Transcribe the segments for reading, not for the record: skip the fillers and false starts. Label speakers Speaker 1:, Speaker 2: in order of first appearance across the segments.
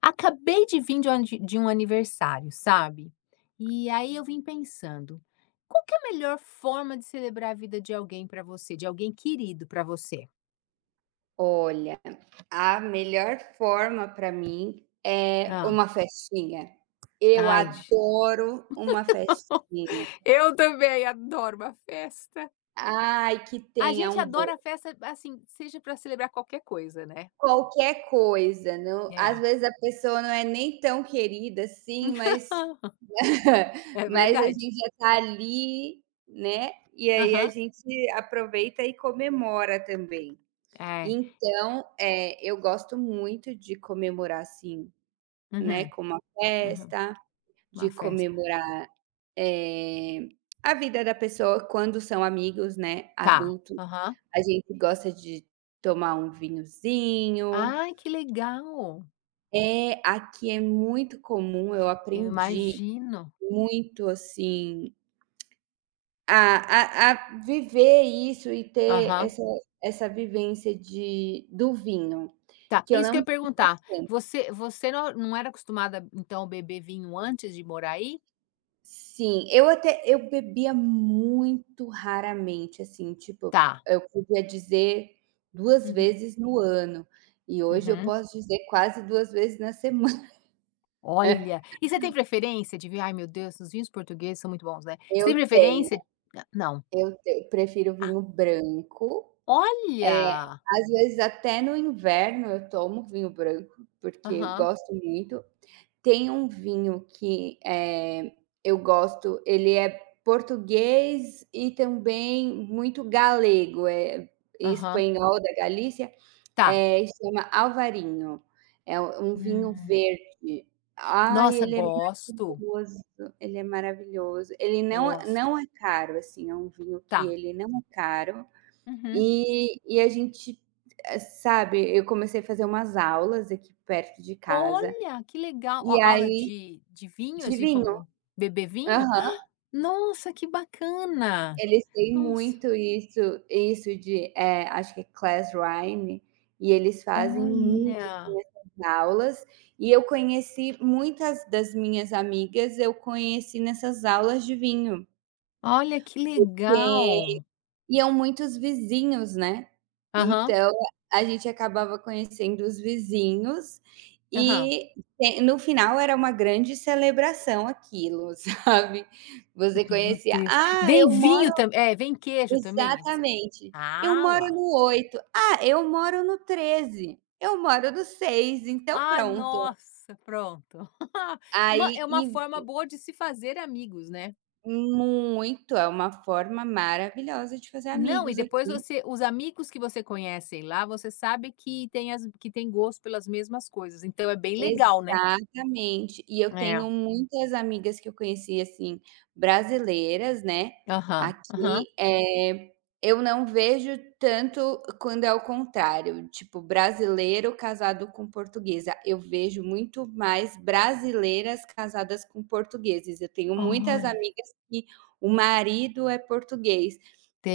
Speaker 1: Acabei de vir de um ani de um aniversário, sabe. E aí eu vim pensando, qual que é a melhor forma de celebrar a vida de alguém pra você, de alguém querido pra você?
Speaker 2: Olha, a melhor forma para mim é
Speaker 1: Ah.
Speaker 2: uma festinha. Eu
Speaker 1: Ai, ge
Speaker 2: adoro uma festinha.
Speaker 1: Eu também adoro uma festa.
Speaker 2: Ai, que
Speaker 1: A
Speaker 2: tenha
Speaker 1: gente
Speaker 2: um bo
Speaker 1: adora festa, assim, seja pra celebrar qualquer coisa, né.
Speaker 2: qualquer coisa, não, às
Speaker 1: É.
Speaker 2: vezes a pessoa não é nem tão querida assim, mas
Speaker 1: É
Speaker 2: mas a
Speaker 1: verdade.
Speaker 2: gente já tá ali, né, e aí a
Speaker 1: Aham.
Speaker 2: gente aproveita e comemora também.
Speaker 1: É.
Speaker 2: Então, eu gosto muito de comemorar, assim, né,
Speaker 1: Uhum,
Speaker 2: com uma
Speaker 1: uhum.
Speaker 2: festa. De
Speaker 1: Uma festa.
Speaker 2: comemorar, eh, a vida da pessoa quando são amigos, né,
Speaker 1: Tá.
Speaker 2: adultos.
Speaker 1: Aham.
Speaker 2: A gente gosta de tomar um vinhozinho.
Speaker 1: Ai, que legal.
Speaker 2: É, aqui é muito comum, eu
Speaker 1: Eu
Speaker 2: aprendi
Speaker 1: imagino.
Speaker 2: muito, assim, a viver isso e ter
Speaker 1: Aham.
Speaker 2: essa vivência de do vinho,
Speaker 1: Tá,
Speaker 2: que
Speaker 1: é
Speaker 2: eu
Speaker 1: isso que eu
Speaker 2: não
Speaker 1: ia
Speaker 2: tinha.
Speaker 1: perguntar. Você não era acostumada, então, a beber vinho antes de morar aí?
Speaker 2: Sim, eu bebia muito raramente, assim, tipo,
Speaker 1: Tá.
Speaker 2: eu podia dizer duas
Speaker 1: Uhum,
Speaker 2: vezes no ano, e hoje eu
Speaker 1: uhum.
Speaker 2: posso dizer quase 2 vezes na semana.
Speaker 1: Olha, e você tem preferência de vinho? Ai, meu Deus, os vinhos portugueses são muito bons, né. Você
Speaker 2: Eu
Speaker 1: tem
Speaker 2: tenho,
Speaker 1: preferência? N não.
Speaker 2: eu tenho, prefiro
Speaker 1: Ah,
Speaker 2: vinho branco, é,
Speaker 1: olha!
Speaker 2: às vezes até no inverno eu tomo vinho branco, porque eu
Speaker 1: Aham,
Speaker 2: gosto muito. Tem um vinho que, eu gosto, ele é português e também muito galego, é
Speaker 1: aham.
Speaker 2: espanhol da Galícia,
Speaker 1: Tá.
Speaker 2: chama Alvarinho, é um vinho
Speaker 1: Hum.
Speaker 2: verde. Ai,
Speaker 1: Nossa,
Speaker 2: ele é
Speaker 1: gosto,
Speaker 2: maravilhoso, ele é maravilhoso. Ele não
Speaker 1: gosto.
Speaker 2: não é caro, assim, é um vinho que
Speaker 1: Tá.
Speaker 2: ele não é caro,
Speaker 1: Uhum.
Speaker 2: e a gente, sabe, eu comecei a fazer umas aulas aqui perto de casa,
Speaker 1: Olha, que legal. Ó,
Speaker 2: e
Speaker 1: aula
Speaker 2: aí
Speaker 1: de vinho,
Speaker 2: de
Speaker 1: assim,
Speaker 2: vinho.
Speaker 1: como beber vinho?
Speaker 2: Aham,
Speaker 1: Ah, nossa, que bacana.
Speaker 2: eles têm
Speaker 1: Nossa.
Speaker 2: muito isso de, acho que é class rhyme, e eles fazem muito, assim,
Speaker 1: Olha,
Speaker 2: essas aulas, e eu conheci muitas das minhas amigas, eu conheci nessas aulas de vinho,
Speaker 1: olha que
Speaker 2: que
Speaker 1: legal.
Speaker 2: iam muitos vizinhos, né,
Speaker 1: Aham,
Speaker 2: então a gente acabava conhecendo os vizinhos,
Speaker 1: aham.
Speaker 2: e te no final era uma grande celebração aquilo, sabe, você
Speaker 1: Meu
Speaker 2: conhecia:
Speaker 1: Deus.
Speaker 2: "Ah,
Speaker 1: Vem
Speaker 2: eu moro..."
Speaker 1: vinho também, é, vem queijo também? Você...
Speaker 2: Exatamente. Eu
Speaker 1: ah
Speaker 2: moro
Speaker 1: lá,
Speaker 2: no 8. "Ah, eu moro no 13. Eu moro no 6. Então
Speaker 1: ah,
Speaker 2: pronto."
Speaker 1: nossa, pronto. Uma é
Speaker 2: Aí
Speaker 1: uma
Speaker 2: e
Speaker 1: forma boa de se fazer amigos, né.
Speaker 2: muito, é uma forma maravilhosa de fazer
Speaker 1: Não, e
Speaker 2: amigos
Speaker 1: depois
Speaker 2: aqui.
Speaker 1: você... os amigos que você conhece lá, você sabe que tem... as que tem gosto pelas mesmas coisas, então é bem legal, né.
Speaker 2: Exatamente. E eu
Speaker 1: É,
Speaker 2: tenho muitas amigas que eu conheci, assim, brasileiras, né,
Speaker 1: aham, aham.
Speaker 2: aqui, eu não vejo tanto quando é o contrário, tipo, brasileiro casado com portuguesa. Eu vejo muito mais brasileiras casadas com portugueses. Eu tenho muitas
Speaker 1: Olha,
Speaker 2: amigas que o marido é português.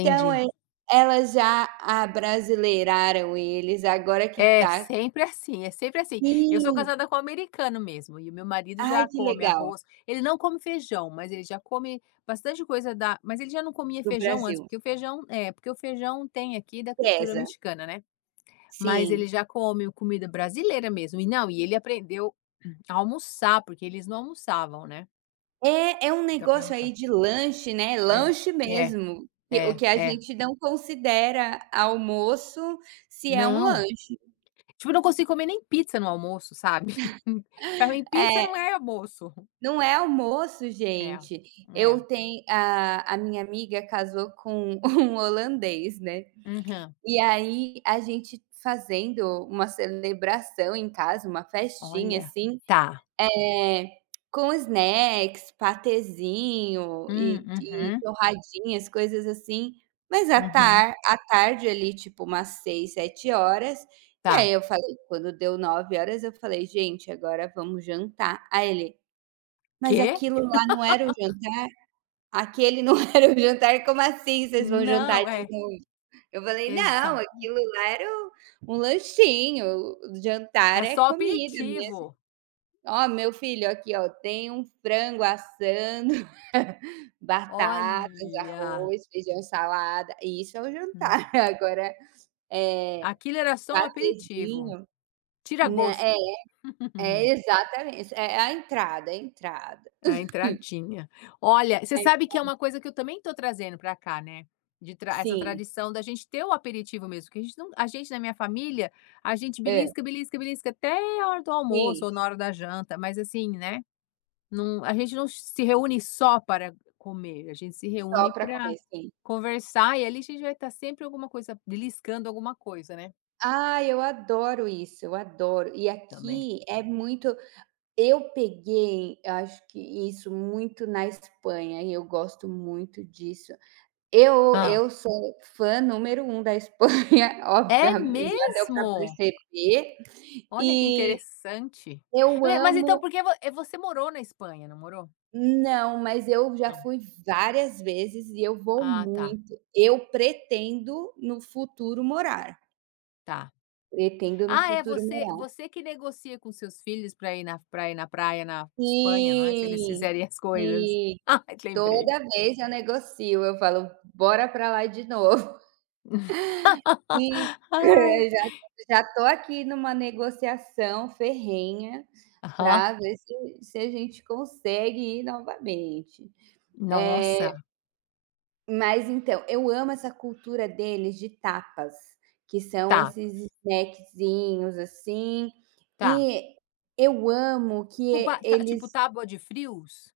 Speaker 2: Então, é, elas já abrasileiraram eles, agora que
Speaker 1: É
Speaker 2: tá,
Speaker 1: sempre assim, é sempre assim. Eu sou
Speaker 2: sim.
Speaker 1: casada com um americano mesmo, e o meu marido
Speaker 2: Ai,
Speaker 1: já
Speaker 2: que
Speaker 1: come
Speaker 2: legal.
Speaker 1: arroz. Ele não come feijão, mas ele já come bastante coisa da... mas ele já não comia
Speaker 2: Do
Speaker 1: feijão antes,
Speaker 2: Brasil,
Speaker 1: porque o feijão é, porque o feijão tem aqui da cultura
Speaker 2: pesa.
Speaker 1: mexicana, né. Mas
Speaker 2: Sim.
Speaker 1: ele já come comida brasileira mesmo. E não, e ele aprendeu a almoçar, porque eles não almoçavam, né.
Speaker 2: É um
Speaker 1: Então, pra
Speaker 2: negócio aí
Speaker 1: almoçar.
Speaker 2: de lanche, né,
Speaker 1: É,
Speaker 2: lanche
Speaker 1: é,
Speaker 2: mesmo, que o
Speaker 1: é,
Speaker 2: que a
Speaker 1: é.
Speaker 2: gente não considera almoço, se é um
Speaker 1: Não.
Speaker 2: lanche.
Speaker 1: Tipo, eu não consigo comer nem pizza no almoço, sabe. Pra mim pizza
Speaker 2: É,
Speaker 1: não é almoço.
Speaker 2: não é almoço,
Speaker 1: É,
Speaker 2: gente, eu
Speaker 1: é.
Speaker 2: tenho a minha amiga casou com um holandês, né,
Speaker 1: Aham.
Speaker 2: e aí a gente fazendo uma celebração em casa, uma festinha
Speaker 1: Olha,
Speaker 2: assim,
Speaker 1: tá.
Speaker 2: é, com snacks, patezinho e
Speaker 1: Uhum,
Speaker 2: torradinhas, coisas assim, mas
Speaker 1: uhum.
Speaker 2: à tarde ali, tipo umas 6, 7 horas. E
Speaker 1: Tá.
Speaker 2: aí eu falei quando deu 9 horas, eu falei: "Gente, agora vamos jantar". Aí ele: "Mas
Speaker 1: Quê?
Speaker 2: aquilo lá não era o jantar? Aquele não era o jantar? Como assim vocês vão jantar
Speaker 1: Não,
Speaker 2: de..."
Speaker 1: é,
Speaker 2: Eu falei: "Não,
Speaker 1: exato.
Speaker 2: aquilo lá era um lanchinho, o jantar
Speaker 1: É
Speaker 2: é
Speaker 1: só
Speaker 2: comida.
Speaker 1: aperitivo.
Speaker 2: Ó, meu filho, aqui, ó, tem um frango assando, batatas,
Speaker 1: Olha,
Speaker 2: arroz, feijão, salada, isso é o
Speaker 1: hum.
Speaker 2: jantar. Agora, é
Speaker 1: Aquilo era só um aperitivo,
Speaker 2: patezinho, né, é,
Speaker 1: tira-gosto.
Speaker 2: é exatamente, é a entrada, é a entrada.
Speaker 1: A entradinha. Olha, você
Speaker 2: É,
Speaker 1: sabe que é uma coisa que eu também estou trazendo para cá, né, de tra essa
Speaker 2: sim,
Speaker 1: tradição da gente ter o aperitivo mesmo, que a gente não... a gente na minha família, a gente
Speaker 2: hã,
Speaker 1: belisca, belisca, belisca até a hora do almoço
Speaker 2: sim,
Speaker 1: ou na hora da janta, mas assim, né. Não, a gente não se reúne só para comer, a gente se reúne
Speaker 2: só para
Speaker 1: para
Speaker 2: comer, sim.
Speaker 1: conversar, e ali a gente vai estar sempre... alguma coisa, beliscando alguma coisa, né,
Speaker 2: Ah, eu adoro isso, eu adoro. E
Speaker 1: também.
Speaker 2: aqui é muito, eu peguei, eu acho que isso muito na Espanha e eu gosto muito disso. Eu
Speaker 1: Ah.
Speaker 2: eu sou fã número um da Espanha, óbvio
Speaker 1: É
Speaker 2: já deu para
Speaker 1: mesmo?
Speaker 2: perceber.
Speaker 1: Olha que
Speaker 2: E
Speaker 1: interessante.
Speaker 2: eu
Speaker 1: Me mas então,
Speaker 2: amo.
Speaker 1: porque você morou na Espanha, não morou?
Speaker 2: Não, mas eu já
Speaker 1: Não.
Speaker 2: fui várias vezes e eu vou
Speaker 1: Ah, tá,
Speaker 2: muito. Eu pretendo no futuro morar,
Speaker 1: tá.
Speaker 2: pretendo no
Speaker 1: Ah, é
Speaker 2: futuro
Speaker 1: você...
Speaker 2: morar.
Speaker 1: você que negocia com seus filhos para ir na... para ir na praia na Espanha, não é, se eles
Speaker 2: Sim,
Speaker 1: fizerem as coisas.
Speaker 2: sim.
Speaker 1: Ai, lembrei.
Speaker 2: Toda vez eu negocio, eu falo: "Bora para lá de novo". E
Speaker 1: Ai.
Speaker 2: já já tô aqui numa negociação ferrenha
Speaker 1: Aham.
Speaker 2: para ver se a gente consegue ir novamente. Eh,
Speaker 1: Nossa,
Speaker 2: mas então, eu amo essa cultura deles de tapas, que são
Speaker 1: tapas,
Speaker 2: esses snackzinhos, assim,
Speaker 1: tá.
Speaker 2: e eu amo que
Speaker 1: Tipo pa ta tipo
Speaker 2: eles
Speaker 1: tábua de frios?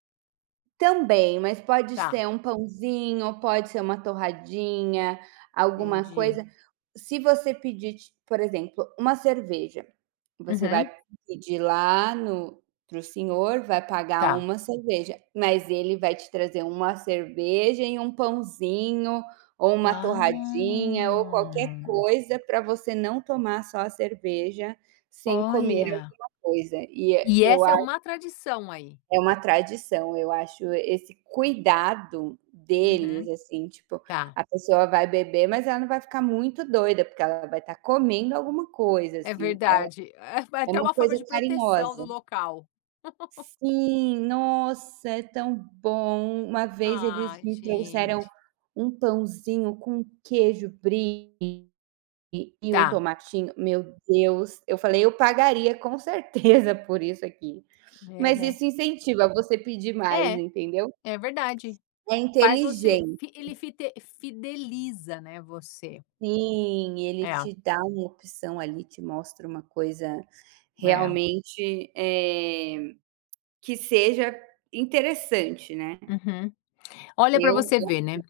Speaker 2: também, mas pode
Speaker 1: Tá,
Speaker 2: ser um pãozinho, pode ser uma torradinha, alguma
Speaker 1: entendi.
Speaker 2: coisa. Se você pedir, ti por exemplo, uma cerveja, você vai
Speaker 1: Uhum,
Speaker 2: pedir lá no para o senhor, vai pagar
Speaker 1: tá.
Speaker 2: uma cerveja, mas ele vai te trazer uma cerveja e um pãozinho, ou uma
Speaker 1: Ah,
Speaker 2: torradinha, ou qualquer coisa para você não tomar só a cerveja sem comer
Speaker 1: olha.
Speaker 2: alguma coisa. E
Speaker 1: E
Speaker 2: eu
Speaker 1: essa é uma tradição aí?
Speaker 2: é uma tradição, eu acho esse cuidado deles,
Speaker 1: Uhum,
Speaker 2: assim, tipo,
Speaker 1: tá.
Speaker 2: a pessoa vai beber, mas ela não vai ficar muito doida, porque ela vai estar comendo alguma coisa,
Speaker 1: É
Speaker 2: assim, é
Speaker 1: verdade, é é
Speaker 2: é
Speaker 1: até
Speaker 2: uma
Speaker 1: uma forma
Speaker 2: coisa
Speaker 1: de proteção do
Speaker 2: carinhosa.
Speaker 1: local.
Speaker 2: Sim, nossa, é tão bom. Uma vez
Speaker 1: Ah,
Speaker 2: eles me trouxeram
Speaker 1: gente.
Speaker 2: um pãozinho com queijo brie e um
Speaker 1: Tá,
Speaker 2: tomatinho, meu Deus, eu falei: "Eu pagaria com certeza por isso aqui".
Speaker 1: é,
Speaker 2: Mas
Speaker 1: né.
Speaker 2: isso incentiva você pedir mais,
Speaker 1: É,
Speaker 2: entendeu?
Speaker 1: é verdade.
Speaker 2: É
Speaker 1: Faz você
Speaker 2: inteligente.
Speaker 1: fi ele fite fideliza, né, você.
Speaker 2: Sim, ele
Speaker 1: É,
Speaker 2: te dá uma opção ali, te mostra uma coisa
Speaker 1: é.
Speaker 2: realmente, que seja interessante, né.
Speaker 1: Uhum. Olha, para
Speaker 2: Eu
Speaker 1: você ver, né.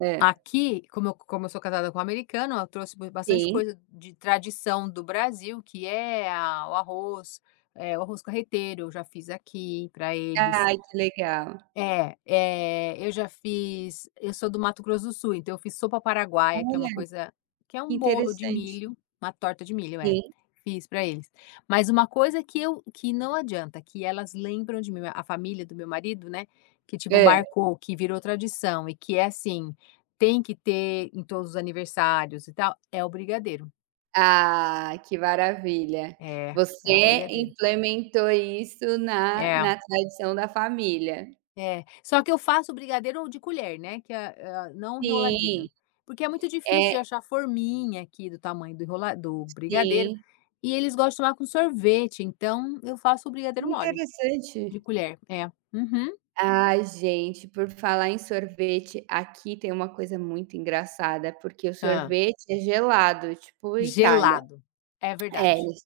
Speaker 2: é.
Speaker 1: Aqui, como eu... como eu sou casada com um americano, eu trouxe ba bastante
Speaker 2: Sim.
Speaker 1: coisa de tradição do Brasil, que é a... o arroz, eh, o arroz carreteiro, eu já fiz aqui para eles.
Speaker 2: Ai, que legal.
Speaker 1: É, eh, eu já fiz... eu sou do Mato Grosso do Sul, então eu fiz sopa paraguaia, que é
Speaker 2: Olha,
Speaker 1: uma coisa... que é
Speaker 2: que
Speaker 1: um bolo de
Speaker 2: interessante.
Speaker 1: milho, uma torta de milho, é.
Speaker 2: Sim.
Speaker 1: Fiz para eles. Mas uma coisa que eu que não adianta, que elas lembram de mim, a família do meu marido, né, que tipo
Speaker 2: Hã.
Speaker 1: marcou, que virou tradição e que é assim, tem que ter em todos os aniversários e tal, é o brigadeiro.
Speaker 2: Ah, que maravilha.
Speaker 1: É, é o
Speaker 2: Você
Speaker 1: brigadeiro.
Speaker 2: implementou isso na
Speaker 1: É.
Speaker 2: na tradição da família.
Speaker 1: É, só que eu faço brigadeiro de colher, né, que é não
Speaker 2: Sim.
Speaker 1: enroladinho. Porque é muito difícil de
Speaker 2: É,
Speaker 1: achar forminha aqui do tamanho do enrola do brigadeiro,
Speaker 2: sim.
Speaker 1: e eles gostam de tomar com sorvete, então eu faço o
Speaker 2: Que
Speaker 1: brigadeiro mole,
Speaker 2: interessante.
Speaker 1: de colher. É. Uhum.
Speaker 2: Ai, gente, por falar em sorvete, aqui tem uma coisa muito engraçada, porque o
Speaker 1: Hã.
Speaker 2: sorvete é gelado, tipo Itália.
Speaker 1: Gelado. É
Speaker 2: É,
Speaker 1: verdade.
Speaker 2: eles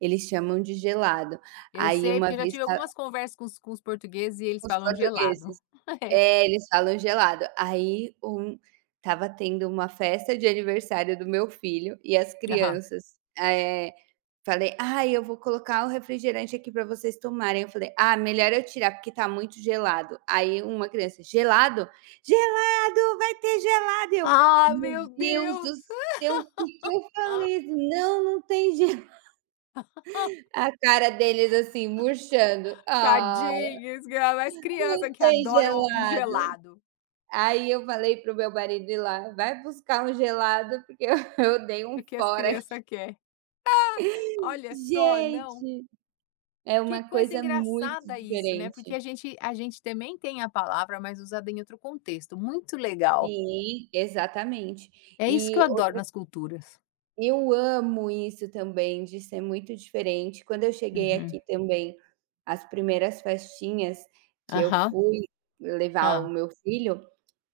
Speaker 2: eles chamam de gelado.
Speaker 1: Eu
Speaker 2: Aí
Speaker 1: sei,
Speaker 2: uma
Speaker 1: porque eu já
Speaker 2: vez
Speaker 1: tive
Speaker 2: ta
Speaker 1: algumas conversas com os portugueses, e eles
Speaker 2: os
Speaker 1: falam gelado.
Speaker 2: portugueses
Speaker 1: É.
Speaker 2: é, eles falam gelado. Aí um tava tendo uma festa de aniversário do meu filho e as
Speaker 1: Aham.
Speaker 2: crianças é... Falei: "Ah, eu vou colocar o refrigerante aqui para vocês tomarem". Eu falei: "Ah, melhor eu tirar, porque tá muito gelado". Aí uma criança: "Gelado? Gelado, vai ter gelado". Eu:
Speaker 1: Ah,
Speaker 2: "Meu
Speaker 1: meu
Speaker 2: Deus
Speaker 1: Deus!
Speaker 2: do céu, o que que eu falei? Não, não tem gelado". A cara deles assim murchando: "Ah,
Speaker 1: Tadinhos, ainda mais criança,
Speaker 2: não
Speaker 1: que
Speaker 2: tem
Speaker 1: adoram um
Speaker 2: gelado".
Speaker 1: gelado,
Speaker 2: Aí eu falei pro meu marido ir lá: "Vai buscar um gelado, porque eu eu dei um
Speaker 1: o que as
Speaker 2: fora aqui".
Speaker 1: crianças querem. Olha só, não.
Speaker 2: Gente, é
Speaker 1: Que
Speaker 2: uma
Speaker 1: coisa
Speaker 2: coisa muito
Speaker 1: engraçada isso, né, porque
Speaker 2: diferente.
Speaker 1: a gente também tem a palavra, mas usada em outro contexto, muito legal.
Speaker 2: Sim, exatamente.
Speaker 1: É isso que
Speaker 2: E
Speaker 1: eu adoro
Speaker 2: o
Speaker 1: nas culturas.
Speaker 2: eu amo isso também, de ser muito diferente. Quando eu cheguei
Speaker 1: Uhum.
Speaker 2: aqui também, as primeiras festinhas que eu
Speaker 1: Aham.
Speaker 2: fui levar o
Speaker 1: Ah.
Speaker 2: meu filho,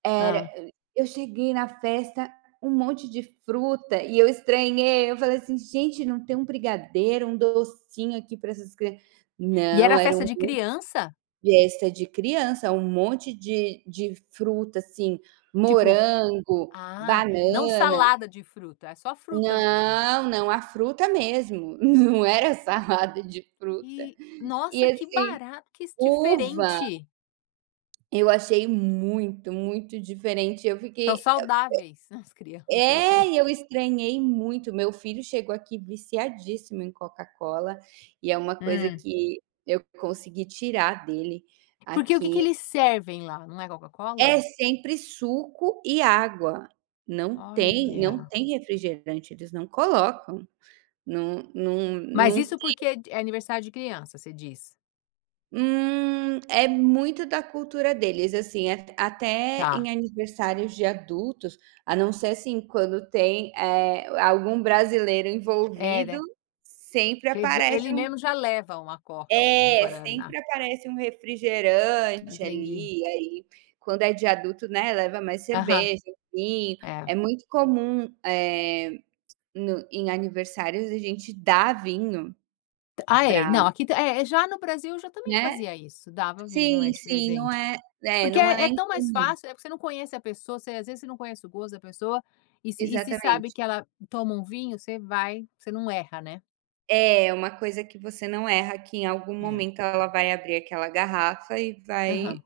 Speaker 2: era
Speaker 1: Hã.
Speaker 2: eu cheguei na festa, um monte de fruta e eu estranhei, eu falei assim: "Gente, não tem um brigadeiro, um docinho aqui para essas crianças..."
Speaker 1: E
Speaker 2: Não,
Speaker 1: era
Speaker 2: era
Speaker 1: festa de criança?
Speaker 2: festa de criança, um monte de fruta, assim,
Speaker 1: Tipo...
Speaker 2: morango,
Speaker 1: ah, não
Speaker 2: banana.
Speaker 1: salada de fruta, é só fruta mesmo.
Speaker 2: Não, não, a fruta mesmo, não era salada de fruta.
Speaker 1: E,
Speaker 2: E
Speaker 1: nossa, que
Speaker 2: assim,
Speaker 1: barato, que
Speaker 2: uva,
Speaker 1: diferente.
Speaker 2: eu achei muito, muito diferente, eu
Speaker 1: São
Speaker 2: fiquei,
Speaker 1: saudáveis as crianças aí.
Speaker 2: é, e eu estranhei muito, meu filho chegou aqui viciadíssimo em Coca-Cola, e é uma coisa
Speaker 1: Hum.
Speaker 2: que eu consegui tirar dele
Speaker 1: Porque o que que
Speaker 2: aqui.
Speaker 1: eles servem lá? Não é Coca-Cola?
Speaker 2: É sempre suco e água. Não tem não
Speaker 1: Olha.
Speaker 2: tem refrigerante, eles não colocam. Não, não,
Speaker 1: Mas
Speaker 2: não,
Speaker 1: isso porque é d é aniversário de criança, você diz?
Speaker 2: é muito da cultura deles, assim, a até em
Speaker 1: Tá.
Speaker 2: aniversários de adultos, a não ser, assim, quando tem, algum brasileiro
Speaker 1: É,
Speaker 2: envolvido,
Speaker 1: né,
Speaker 2: sempre
Speaker 1: que ele... já
Speaker 2: aparece.
Speaker 1: ele mesmo já leva uma Coca ou um
Speaker 2: É,
Speaker 1: guaraná.
Speaker 2: sempre aparece um refrigerante
Speaker 1: Entendi.
Speaker 2: ali, aí quando é de adulto, né, leva mais
Speaker 1: Aham,
Speaker 2: cerveja, vinho.
Speaker 1: é.
Speaker 2: É muito comum, no em aniversários a gente dar vinho
Speaker 1: Ah, é.
Speaker 2: para,
Speaker 1: Não, aqui t... é, é, já no Brasil eu já também
Speaker 2: né?
Speaker 1: fazia isso, dava vinho, é,
Speaker 2: Sim,
Speaker 1: de
Speaker 2: sim, não
Speaker 1: presente.
Speaker 2: é,
Speaker 1: Porque
Speaker 2: não
Speaker 1: é
Speaker 2: é
Speaker 1: é tão mais
Speaker 2: incomum.
Speaker 1: fácil, né, porque você não conhece a pessoa, você às vezes você não conhece o gosto da pessoa, e se... e se sabe
Speaker 2: Exatamente.
Speaker 1: que ela toma um vinho, você vai... você não erra, né.
Speaker 2: É, uma coisa que você não erra, que em algum
Speaker 1: É.
Speaker 2: momento ela vai abrir aquela garrafa e vai
Speaker 1: Aham.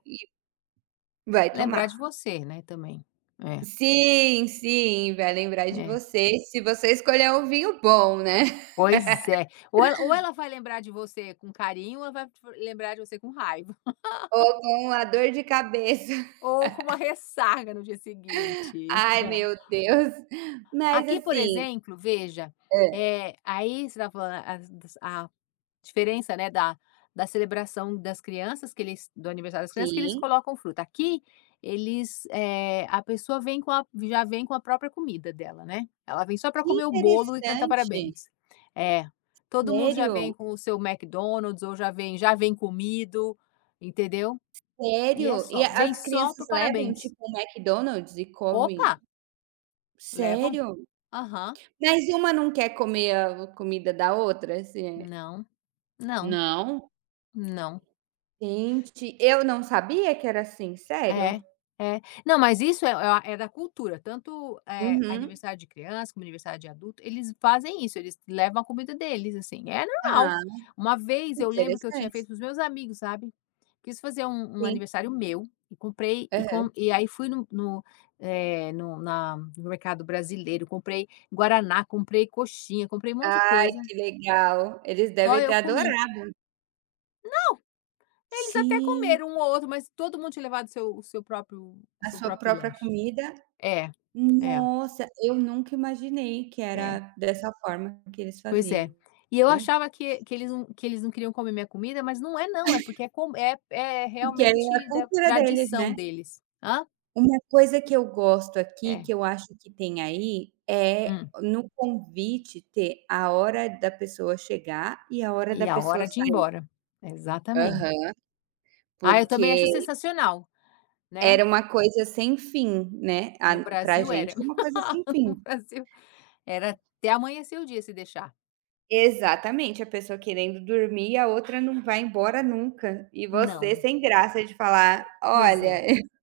Speaker 2: vai
Speaker 1: Lembrar
Speaker 2: tomar.
Speaker 1: de você, né, também. É,
Speaker 2: Sim, sim, vai lembrar de
Speaker 1: é.
Speaker 2: você, se você escolher um vinho bom, né?
Speaker 1: Pois é. Ou ela... ou ela vai lembrar de você com carinho, ou ela vai lembrar de você com raiva,
Speaker 2: Ou com a dor de cabeça.
Speaker 1: ou com uma ressaca no dia seguinte.
Speaker 2: Ai, meu Deus. Mas
Speaker 1: Aqui, por
Speaker 2: assim,
Speaker 1: exemplo, veja,
Speaker 2: hã.
Speaker 1: é aí você estava falando a... diferença, né, da celebração das crianças, que eles... do aniversário das crianças, que eles
Speaker 2: Sim,
Speaker 1: colocam fruta. Aqui eles, é... a pessoa vem com a... já vem com a própria comida dela, né. Ela vem só para
Speaker 2: que
Speaker 1: comer o bolo e cantar
Speaker 2: interessante.
Speaker 1: parabéns. É, todo mundo já vem
Speaker 2: Sério?
Speaker 1: com o seu McDonald's ou já vem comido, entendeu. E é
Speaker 2: Sério? E
Speaker 1: só, vem
Speaker 2: as
Speaker 1: só
Speaker 2: crianças
Speaker 1: pro
Speaker 2: levam,
Speaker 1: parabéns.
Speaker 2: tipo, um McDonald's e comem?
Speaker 1: Opa, levam.
Speaker 2: Sério?
Speaker 1: Aham.
Speaker 2: Mas uma não quer comer a comida da outra, assim, é?
Speaker 1: Não, não,
Speaker 2: Não.
Speaker 1: não.
Speaker 2: Gente, eu não sabia que era assim, sério?
Speaker 1: É, é. Não, mas isso é é a é da cultura, tanto, eh,
Speaker 2: Uhum.
Speaker 1: aniversário de criança como aniversário de adulto, eles fazem isso, eles levam a comida deles, assim, é normal.
Speaker 2: Ah,
Speaker 1: Uma vez eu lembro que eu tinha
Speaker 2: interessante.
Speaker 1: feito para os meus amigos, sabe, quis fazer um
Speaker 2: Sim.
Speaker 1: aniversário meu, e comprei e
Speaker 2: Aham.
Speaker 1: com e aí fui no mercado brasileiro, comprei guaraná, comprei coxinha, comprei um monte de
Speaker 2: Ai,
Speaker 1: coisa,
Speaker 2: que legal. Eles
Speaker 1: só
Speaker 2: devem ter
Speaker 1: eu comi.
Speaker 2: adorado.
Speaker 1: Eles até
Speaker 2: Gen...
Speaker 1: comeram um ou outro, mas todo mundo tinha levado seu... o
Speaker 2: A
Speaker 1: seu
Speaker 2: sua
Speaker 1: próprio
Speaker 2: própria
Speaker 1: lanche.
Speaker 2: comida?
Speaker 1: É, é,
Speaker 2: Nossa, eu nunca imaginei que
Speaker 1: é.
Speaker 2: era dessa forma que eles
Speaker 1: Pois é.
Speaker 2: faziam,
Speaker 1: E eu achava que... que eles não... que eles não queriam comer minha comida, mas não, é não, é porque é... com é... é
Speaker 2: porque é a
Speaker 1: realmente da
Speaker 2: cultura deles, né.
Speaker 1: tradição deles. Hã?
Speaker 2: Uma coisa que eu gosto aqui,
Speaker 1: É.
Speaker 2: que eu acho que tem aí, é
Speaker 1: Hum.
Speaker 2: no convite ter a hora da pessoa chegar e a hora da
Speaker 1: E a
Speaker 2: pessoa
Speaker 1: hora de ir
Speaker 2: sair.
Speaker 1: embora. Exatamente.
Speaker 2: Aham,
Speaker 1: Ah, eu também
Speaker 2: porque
Speaker 1: acho sensacional, né.
Speaker 2: era uma coisa sem fim, né,
Speaker 1: No
Speaker 2: a pra
Speaker 1: Brasil era.
Speaker 2: gente é uma coisa sem
Speaker 1: No
Speaker 2: fim.
Speaker 1: Brasil era... até amanhecer o dia, se deixar.
Speaker 2: Exatamente, a pessoa querendo dormir, a outra não vai embora nunca. E você
Speaker 1: Não.
Speaker 2: sem graça de falar:
Speaker 1: Pois
Speaker 2: "Olha..."
Speaker 1: é.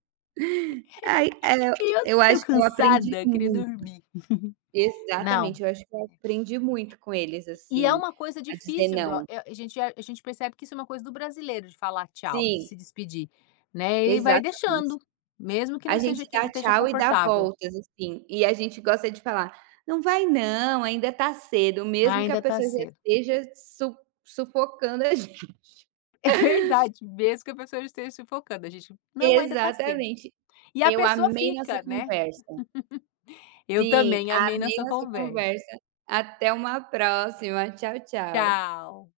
Speaker 2: Ai,
Speaker 1: E eu tô
Speaker 2: eu
Speaker 1: meio
Speaker 2: acho que eu aprendi
Speaker 1: cansada, queria
Speaker 2: muito,
Speaker 1: dormir. Não.
Speaker 2: exatamente, eu acho que eu aprendi muito com eles,
Speaker 1: E é
Speaker 2: assim,
Speaker 1: uma coisa
Speaker 2: a dizer
Speaker 1: difícil do...
Speaker 2: não.
Speaker 1: eh, a gente percebe que isso é uma coisa do brasileiro, de falar tchau, de
Speaker 2: Sim,
Speaker 1: se despedir, né, e vai
Speaker 2: exatamente.
Speaker 1: deixando, mesmo que
Speaker 2: A
Speaker 1: não seja...
Speaker 2: gente
Speaker 1: que não
Speaker 2: dá
Speaker 1: esteja
Speaker 2: tchau e dá
Speaker 1: confortável.
Speaker 2: voltas, assim, e a gente gosta de falar: "Não vai não, ainda tá cedo",
Speaker 1: "Ah,
Speaker 2: mesmo que a
Speaker 1: ainda tá
Speaker 2: pessoa já
Speaker 1: cedo".
Speaker 2: esteja su sufocando a gente.
Speaker 1: É verdade, mesmo que a pessoa esteja sufocando, a gente: "Não, ainda tá cedo".
Speaker 2: Exatamente.
Speaker 1: E a
Speaker 2: Eu
Speaker 1: pessoa
Speaker 2: amei nossa
Speaker 1: fica, né.
Speaker 2: conversa.
Speaker 1: Eu
Speaker 2: Sim,
Speaker 1: também amei
Speaker 2: amei
Speaker 1: nossa
Speaker 2: nossa
Speaker 1: conversa.
Speaker 2: conversa. Até uma próxima. Tchau, tchau.
Speaker 1: Tchau.